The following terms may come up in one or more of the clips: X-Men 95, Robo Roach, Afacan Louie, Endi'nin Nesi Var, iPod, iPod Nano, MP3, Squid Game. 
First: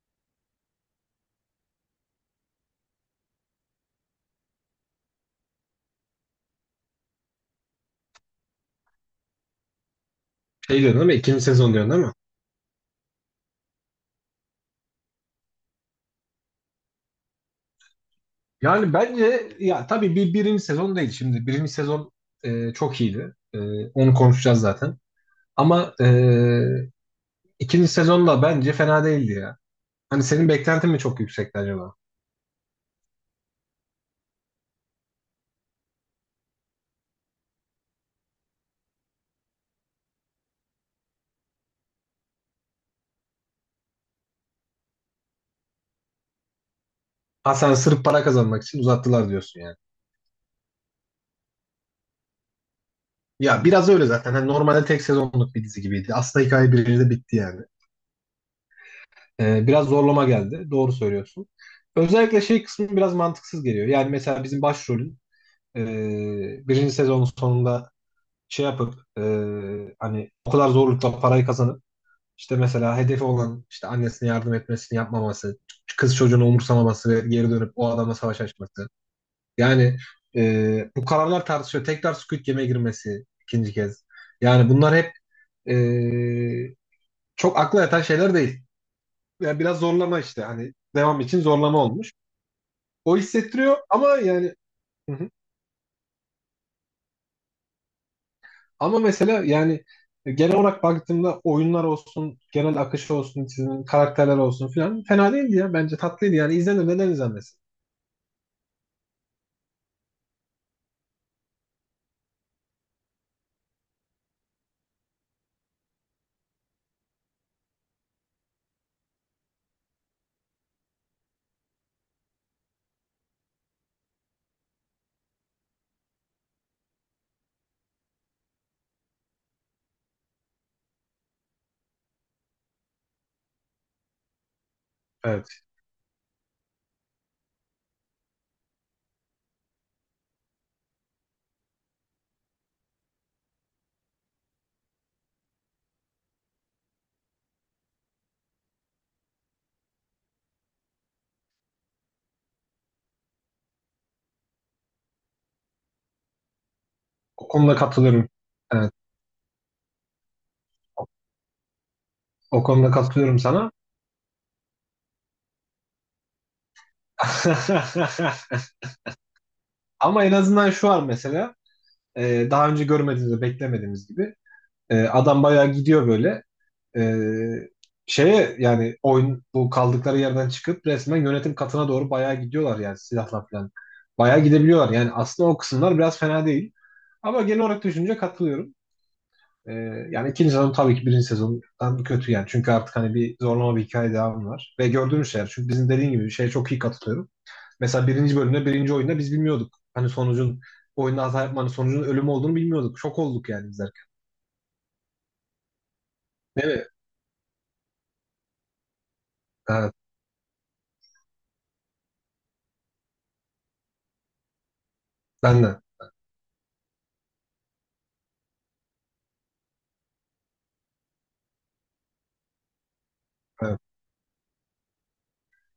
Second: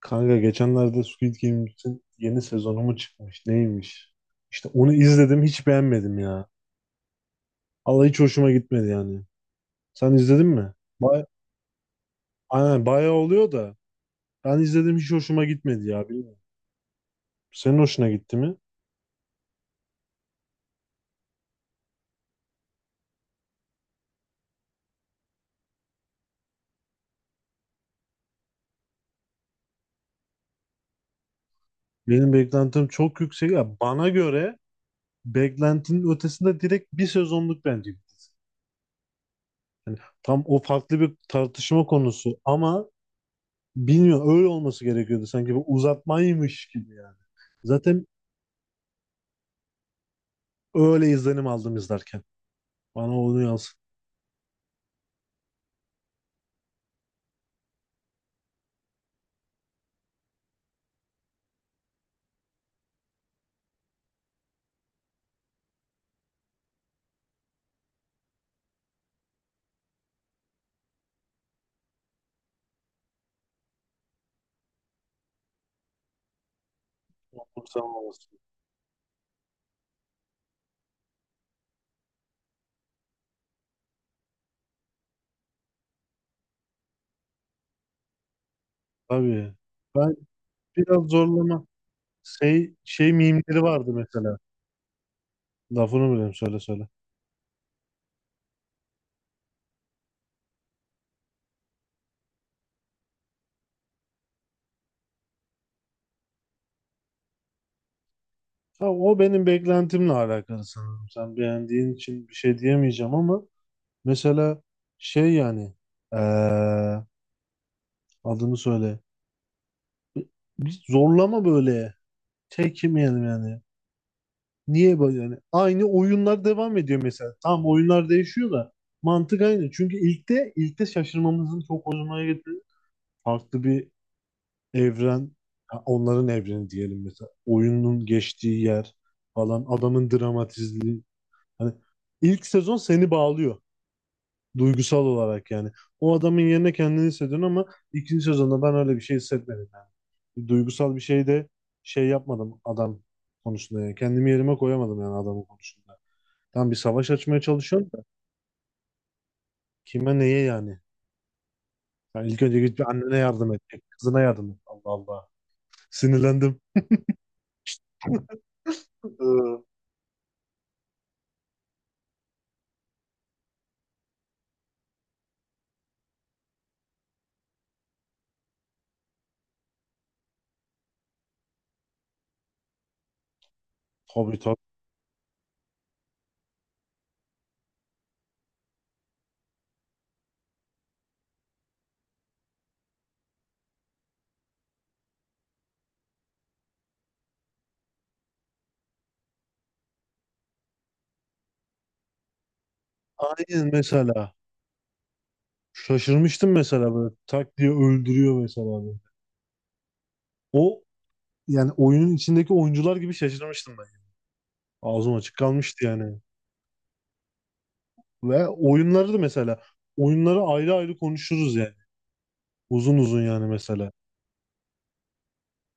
Kanka geçenlerde Squid Game'in yeni sezonu mu çıkmış? Neymiş? İşte onu izledim, hiç beğenmedim ya. Allah, hiç hoşuma gitmedi yani. Sen izledin mi? Şey diyorsun değil mi? Bay İkinci sezon diyorsun değil mi? Aynen, bayağı oluyor da ben izledim, hiç hoşuma gitmedi ya, bilmiyorum. Senin hoşuna gitti mi? Yani bence ya tabii birinci sezon değil şimdi. Birinci sezon çok iyiydi. Onu konuşacağız zaten. Ama ikinci sezon da bence fena değildi ya. Hani senin beklentin mi çok yüksekti acaba? Benim beklentim çok yüksek ya. Bana göre beklentinin ötesinde, direkt bir sezonluk bence. Yani tam o farklı bir tartışma konusu ama bilmiyorum, öyle olması gerekiyordu, sanki bu uzatmaymış gibi yani. Ha sen sırf Zaten para kazanmak için uzattılar diyorsun yani. öyle izlenim aldım izlerken. Bana onu Ya yansıttı. biraz öyle zaten. Hani normalde tek sezonluk bir dizi gibiydi. Aslında hikaye birinci bitti yani. Biraz zorlama geldi. Doğru söylüyorsun. Özellikle şey kısmı biraz mantıksız geliyor. Yani mesela bizim başrolün e, birinci sezonun sonunda şey yapıp hani o kadar zorlukla parayı kazanıp işte mesela hedefi olan işte annesine yardım etmesini yapmaması, kız çocuğunu umursamaması ve geri dönüp Sen o adama olmasın. savaş açması. Yani bu kararlar tartışıyor. Tekrar Squid Game'e girmesi ikinci kez. Yani bunlar hep e, çok akla yatan şeyler değil. Tabii. Yani biraz Ben zorlama işte hani biraz devam için zorlama. zorlama olmuş. Şey, şey O mimleri hissettiriyor vardı ama mesela. yani. Hı hı. Lafını bileyim, söyle söyle. Ama mesela yani genel olarak baktığımda oyunlar olsun, genel akışı olsun, çizim, karakterler olsun filan fena değildi ya. Bence tatlıydı yani. İzlenir neden izlenmesin? Ha, o benim beklentimle alakalı sanırım. Sen beğendiğin için bir şey diyemeyeceğim ama mesela şey yani eee, adını söyle. Bir, bir zorlama böyle. Çekinmeyelim yani. Niye böyle yani? Aynı oyunlar devam ediyor mesela. Tamam, oyunlar değişiyor da mantık aynı. Çünkü ilkte şaşırmamızın çok hoşuma gitti. Farklı bir evren, Evet. ha, onların evreni diyelim mesela. Oyunun geçtiği yer falan, adamın dramatizliği. Hani ilk sezon seni bağlıyor duygusal olarak yani. O adamın yerine kendini hissediyorsun ama ikinci sezonda ben öyle bir şey hissetmedim yani. Duygusal bir şey de şey yapmadım adam konusunda yani. Kendimi yerime koyamadım yani adamın konusunda. Tam bir savaş açmaya O konuda çalışıyorsun da katılıyorum. Evet. kime neye yani? Yani ilk önce O git bir konuda annene katılıyorum yardım sana. edecek, kızına yardım et. Allah Allah. Sinirlendim. Ee, Ama en azından şu var mesela. Daha önce görmediğimiz, beklemediğimiz gibi. E, adam bayağı gidiyor böyle. Ee, Şeye yani oyun bu kaldıkları yerden çıkıp resmen yönetim katına doğru bayağı gidiyorlar yani silahla falan. Tabii Bayağı tabii. gidebiliyorlar. Yani aslında o kısımlar biraz fena değil. Ama genel olarak düşünce katılıyorum. Ee, Yani ikinci sezon tabii ki birinci sezondan kötü yani. Çünkü artık hani bir zorlama bir hikaye devamı var. Ve gördüğümüz şeyler. Çünkü bizim dediğin gibi şeye çok iyi katılıyorum. Mesela birinci bölümde birinci oyunda biz bilmiyorduk. Hani sonucun oyunda hata yapmanın sonucunun ölüm olduğunu bilmiyorduk. Şok olduk yani Aynen izlerken. mesela. Şaşırmıştım Değil mi? mesela, böyle tak diye öldürüyor mesela böyle. Evet, O yani oyunun içindeki oyuncular gibi şaşırmıştım ben. Ağzım açık ben de. kalmıştı yani. Ve oyunları da mesela, oyunları ayrı ayrı konuşuruz yani. Uzun uzun yani Evet. mesela.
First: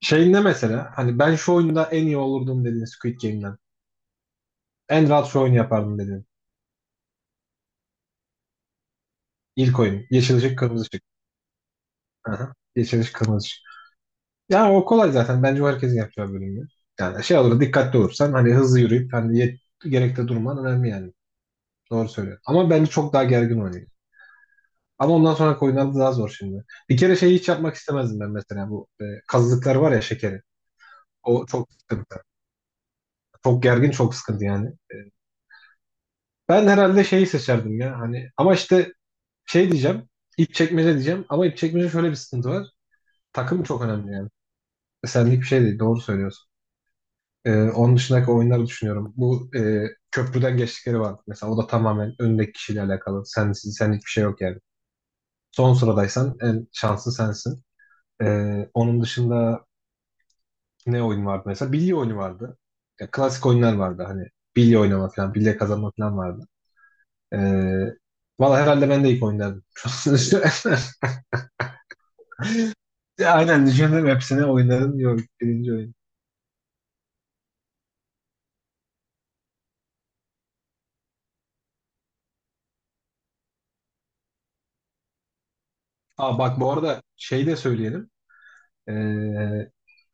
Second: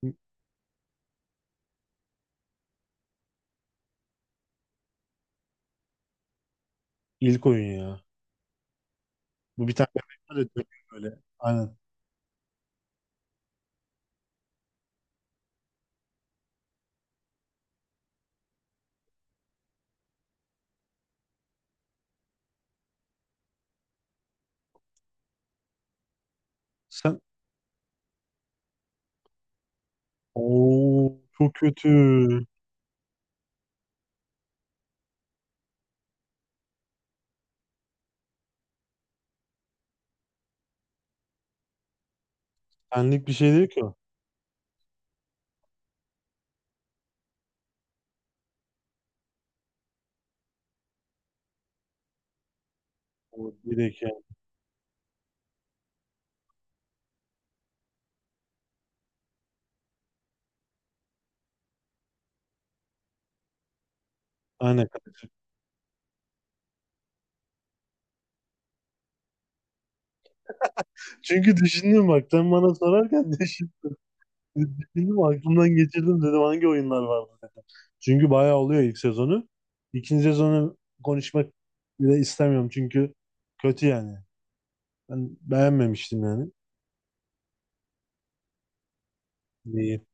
Şey ne mesela? Hani ben şu oyunda en iyi olurdum dediğin Squid Game'den. En rahat şu oyunu yapardım dediğin. İlk oyun ya. Bu bir İlk tane oyun. bebek var Yeşil ya, ışık, dönüyor kırmızı ışık. böyle. Aynen. Aha. Yeşil ışık, kırmızı ışık. Yani o kolay zaten. Bence o herkesin yapacağı bölümü. Yani şey olur, dikkatli olursan hani hızlı yürüyüp hani gerekte durman önemli yani. Doğru söylüyorsun. Ama bence çok daha gergin oynuyor. Ama ondan sonra oyunlar da daha zor şimdi. Bir kere Sen şeyi hiç yapmak istemezdim ben mesela. Bu kazıklar var ya şekeri. Oo, O çok çok kötü. sıkıntı. Çok gergin, çok sıkıntı yani. Ben herhalde şeyi seçerdim ya. Hani ama işte şey diyeceğim. İp çekmece diyeceğim. Ama ip çekmece şöyle bir sıkıntı var. Senlik bir şey Takım değil çok ki o. önemli yani. Senlik bir şey değil. Doğru söylüyorsun. Onun dışındaki oyunları düşünüyorum. Bu köprüden geçtikleri var. Mesela o da tamamen öndeki kişiyle alakalı. O direkt Senlik bir yani. şey yok yani. Son sıradaysan en şanslı sensin. Onun dışında ne oyun vardı mesela? Bilye oyunu vardı. Ya, klasik oyunlar vardı. Hani bilye Aynen. oynama falan, bilye kazanma falan vardı. Ee, Valla herhalde ben de ilk oyun derdim. Çünkü düşündüm, bak sen bana sorarken Ya aynen düşün, düşündüm hepsine oyunların yok düşündüm, aklımdan birinci oyun. geçirdim, dedim hangi oyunlar vardı dedim. Çünkü bayağı oluyor ilk sezonu. İkinci sezonu konuşmak bile istemiyorum çünkü kötü yani. Ben beğenmemiştim Aa yani. bak bu arada şey de söyleyelim. Ee, Neyi?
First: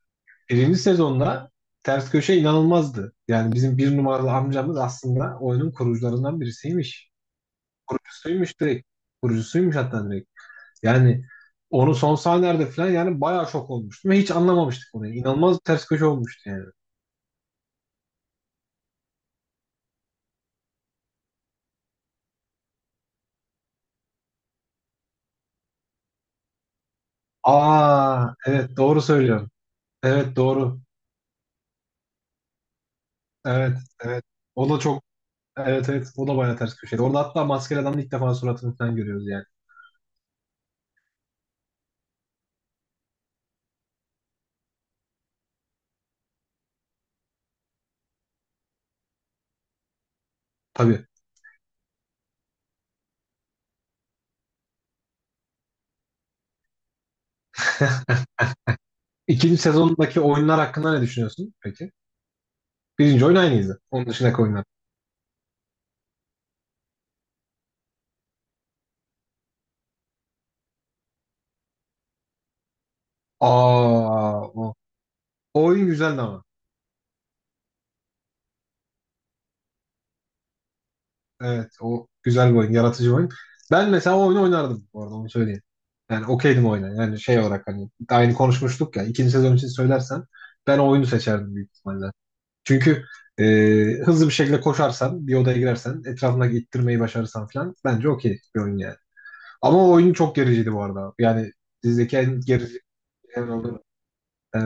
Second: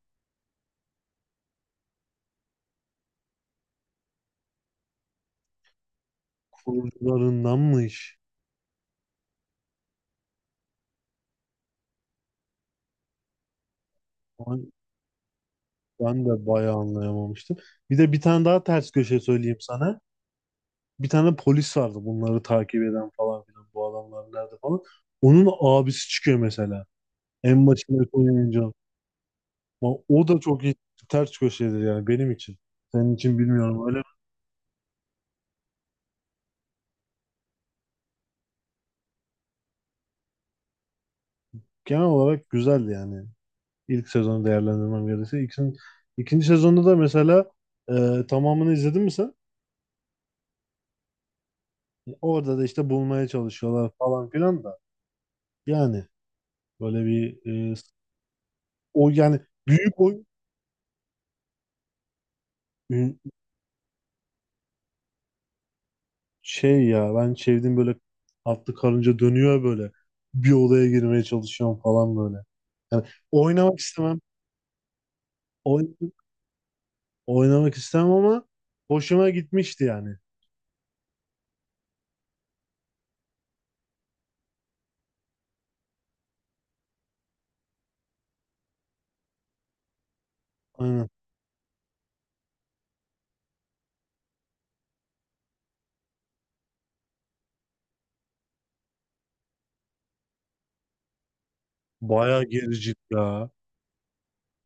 Birinci sezonda ters köşe inanılmazdı. Yani bizim bir numaralı amcamız aslında oyunun kurucularından birisiymiş. Kurucularındanmış. Kurucusuymuş direkt. Kurucusuymuş hatta direkt. Yani onu son sahnelerde falan yani bayağı şok olmuştum ve hiç Ben, anlamamıştık onu. İnanılmaz bir ters köşe ben de olmuştu yani. bayağı anlayamamıştım. Bir de bir tane daha ters köşe söyleyeyim sana. Bir tane polis vardı, bunları takip eden falan filan, bu adamlar nerede falan. Onun abisi çıkıyor mesela. En başında Aa oynayınca. evet doğru söylüyorum. Ama o Evet da çok iyi doğru. ters köşedir yani benim için. Senin için Evet, bilmiyorum. Öyle evet. O da çok evet, evet o da bayağı ters köşeydi. Orada hatta maskeli adamın ilk defa suratını falan görüyoruz yani. genel olarak güzeldi yani. İlk sezonu değerlendirmem gerekirse. İkinci sezonda da mesela tamamını izledin mi sen? Tabii. Orada da işte bulmaya çalışıyorlar falan filan da. Yani böyle bir e, o yani İkinci büyük sezondaki oy. oyunlar hakkında ne düşünüyorsun peki? Birinci oyun aynıydı. Onun dışındaki oyunlar. Şey ya, ben çevirdim böyle, atlı karınca dönüyor böyle. Bir odaya girmeye çalışıyorum falan böyle. Yani oynamak istemem. Aa, o oyun Oyn güzeldi ama. oynamak istemem ama hoşuma gitmişti yani. Evet o güzel bir oyun. Yaratıcı bir oyun. Ben mesela o oyunu oynardım bu arada onu söyleyeyim. Yani okeydim oyuna. Yani şey olarak hani aynı konuşmuştuk ya. İkinci sezon için söylersen ben o oyunu Aynen. seçerdim büyük ihtimalle. Çünkü e, hızlı bir şekilde koşarsan, bir odaya girersen, etrafındaki ittirmeyi başarırsan falan bence okey bir oyun yani. Ama o oyun çok gericiydi bu arada. Yani dizideki en Bayağı gerici gericik en ya. oldu.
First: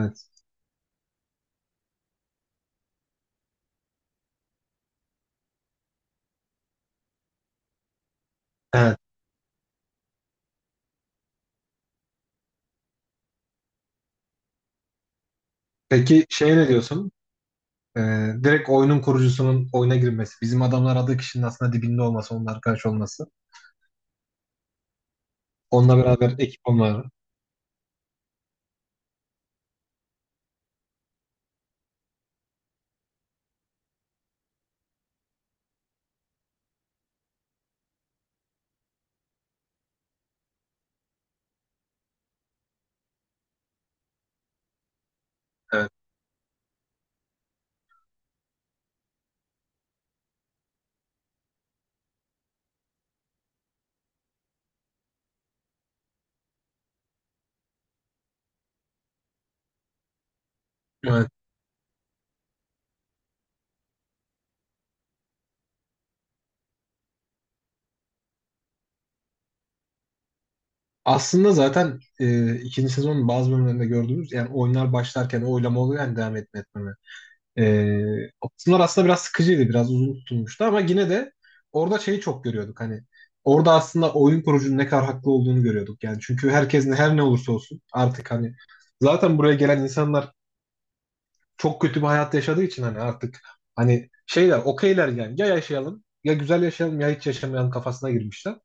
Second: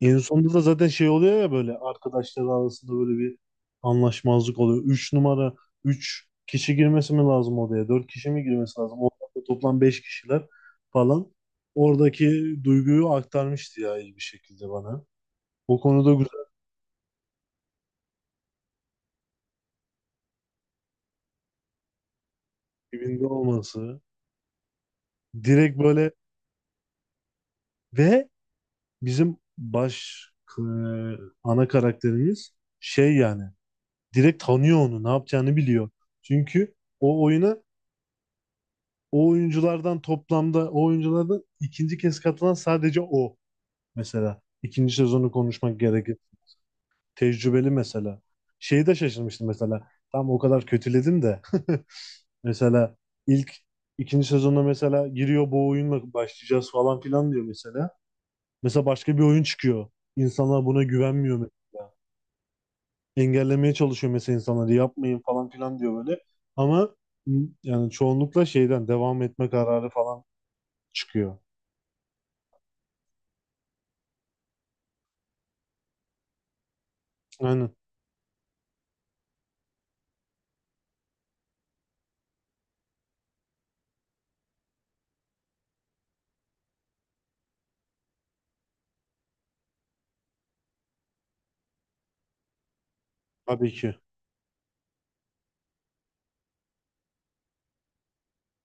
En sonunda da zaten şey oluyor ya, böyle arkadaşlar arasında böyle bir anlaşmazlık oluyor. Üç numara, üç kişi girmesi mi lazım odaya? Dört kişi mi girmesi lazım? Evet. Orada toplam beş kişiler falan. Oradaki duyguyu aktarmıştı ya iyi bir şekilde bana. O konuda Peki güzel şeye ne diyorsun? Ee, Direkt oyunun kurucusunun oyuna girmesi. Bizim adamlar adı kişinin aslında dibinde olması, onun arkadaş olması. dibinde olması. Direkt Onunla böyle beraber ekip olmaları. ve bizim baş e, ana karakterimiz şey yani direkt tanıyor onu, ne yapacağını biliyor. Çünkü o oyuna o oyunculardan toplamda o oyunculardan ikinci kez katılan sadece o mesela. İkinci sezonu konuşmak Evet. gerekir. Tecrübeli mesela. Şeyi de şaşırmıştım mesela. Tam o kadar kötüledim de. Mesela ilk ikinci sezonda mesela giriyor, bu oyunla başlayacağız falan filan diyor mesela. Mesela başka bir oyun çıkıyor. İnsanlar buna Evet. güvenmiyor mesela. Engellemeye çalışıyor mesela insanları, yapmayın falan filan diyor böyle. Ama yani çoğunlukla şeyden devam etme kararı falan çıkıyor. Aslında zaten ikinci sezonun bazı bölümlerinde gördüğümüz yani oyunlar başlarken o oylama oluyor yani devam etme etmeme. Aynen. Ee, O kısımlar aslında biraz sıkıcıydı, biraz uzun tutulmuştu ama yine de orada şeyi çok görüyorduk hani. Orada aslında oyun kurucunun ne kadar haklı olduğunu görüyorduk yani. Çünkü herkes ne, her ne olursa olsun artık hani zaten buraya gelen insanlar çok kötü bir hayat yaşadığı için hani artık Tabii ki. hani şeyler okeyler yani ya yaşayalım ya güzel yaşayalım ya hiç yaşamayalım kafasına girmişler.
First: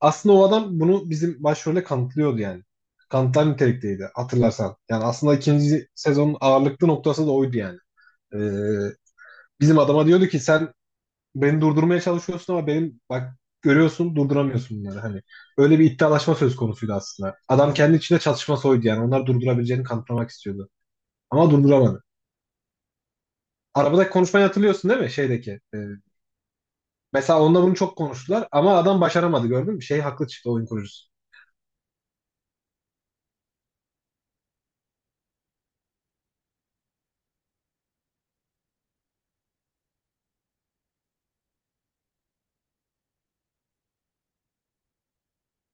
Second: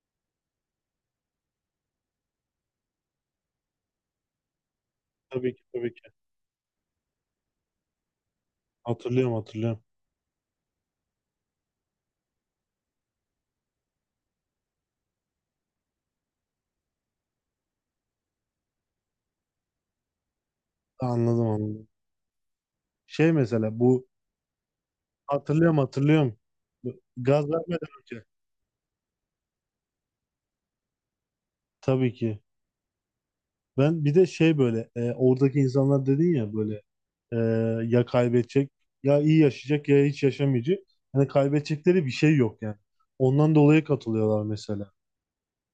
Aslında o adam bunu bizim başrolde kanıtlıyordu yani. Kanıtlar nitelikteydi hatırlarsan. Yani aslında Tabii ki, ikinci tabii ki. sezonun ağırlıklı noktası da oydu yani. Ee, Hatırlıyorum, Bizim hatırlıyorum. adama diyordu ki sen beni durdurmaya çalışıyorsun ama benim bak görüyorsun durduramıyorsun bunları hani. Öyle bir iddialaşma söz konusuydu aslında. Adam kendi içinde çatışma soydu yani. Onlar durdurabileceğini kanıtlamak istiyordu. Anladım, Ama anladım. durduramadı. Şey mesela bu Arabadaki konuşmayı hatırlıyorsun değil mi? Şeydeki. hatırlıyorum, hatırlıyorum. Mesela Gaz onunla bunu vermeden çok önce. konuştular ama adam başaramadı gördün mü? Şey haklı çıktı oyun kurucusu. Tabii ki. Ben bir de şey böyle oradaki insanlar dedin ya böyle e, ya kaybedecek, ya iyi yaşayacak, ya hiç yaşamayacak. Hani kaybedecekleri bir şey yok yani. Ondan dolayı katılıyorlar mesela.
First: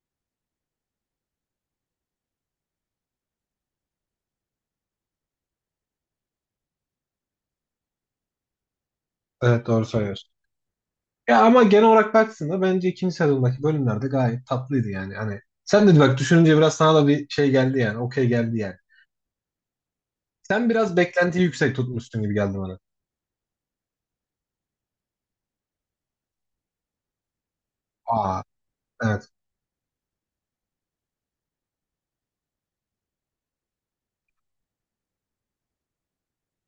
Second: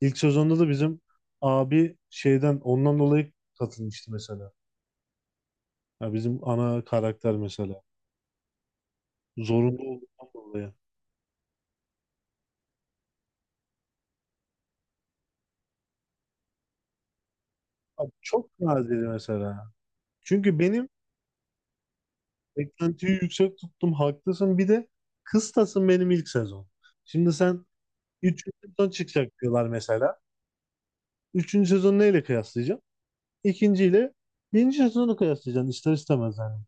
İlk sezonda da bizim abi şeyden ondan dolayı katılmıştı mesela. Ya bizim ana karakter mesela. Evet Zorunlu doğru olduğundan söylüyorsun. dolayı. Ya ama genel olarak baktığında bence ikinci sezondaki bölümlerde gayet tatlıydı yani. Hani sen dedi bak düşününce biraz sana da bir şey geldi yani. Abi Okey geldi çok yani. nadir mesela. Çünkü Sen benim biraz beklentiyi yüksek tutmuşsun gibi geldi bana. beklentiyi yüksek tuttum, haklısın. Bir de kıstasın benim ilk sezon. Şimdi sen Aa, 3. sezon evet. çıkacak diyorlar mesela. Üçüncü sezonu neyle kıyaslayacaksın? İkinciyle birinci sezonu kıyaslayacaksın ister istemez yani.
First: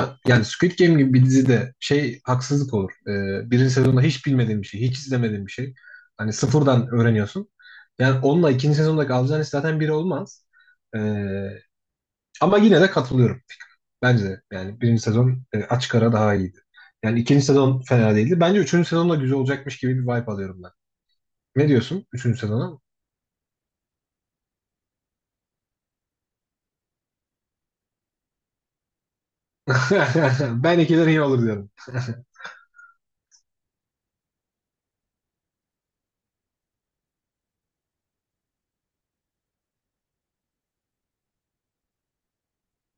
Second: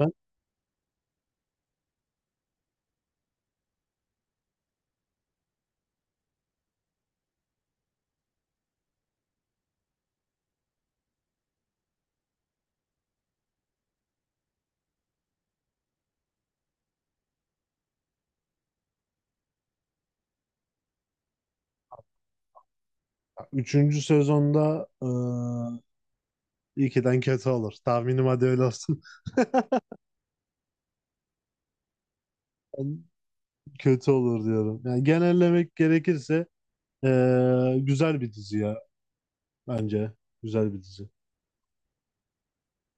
Ben yani Squid Game gibi bir dizide şey haksızlık olur. Birinci sezonda hiç bilmediğin bir şey, hiç izlemediğin bir şey. Hani sıfırdan öğreniyorsun. Yani onunla ikinci sezondaki alacağın iş zaten biri olmaz. Ee, Ama yine de katılıyorum. Bence de yani birinci sezon açık ara daha iyiydi. Yani ikinci sezon fena değildi. Bence üçüncü sezon da güzel olacakmış gibi bir vibe alıyorum ben. Ne diyorsun üçüncü sezona? üçüncü sezonda ilkiden kötü olur. Tahminim, hadi öyle olsun. Ben ikiler iyi olur diyorum. Ben kötü olur diyorum. Yani genellemek gerekirse güzel bir dizi ya bence. Güzel bir dizi.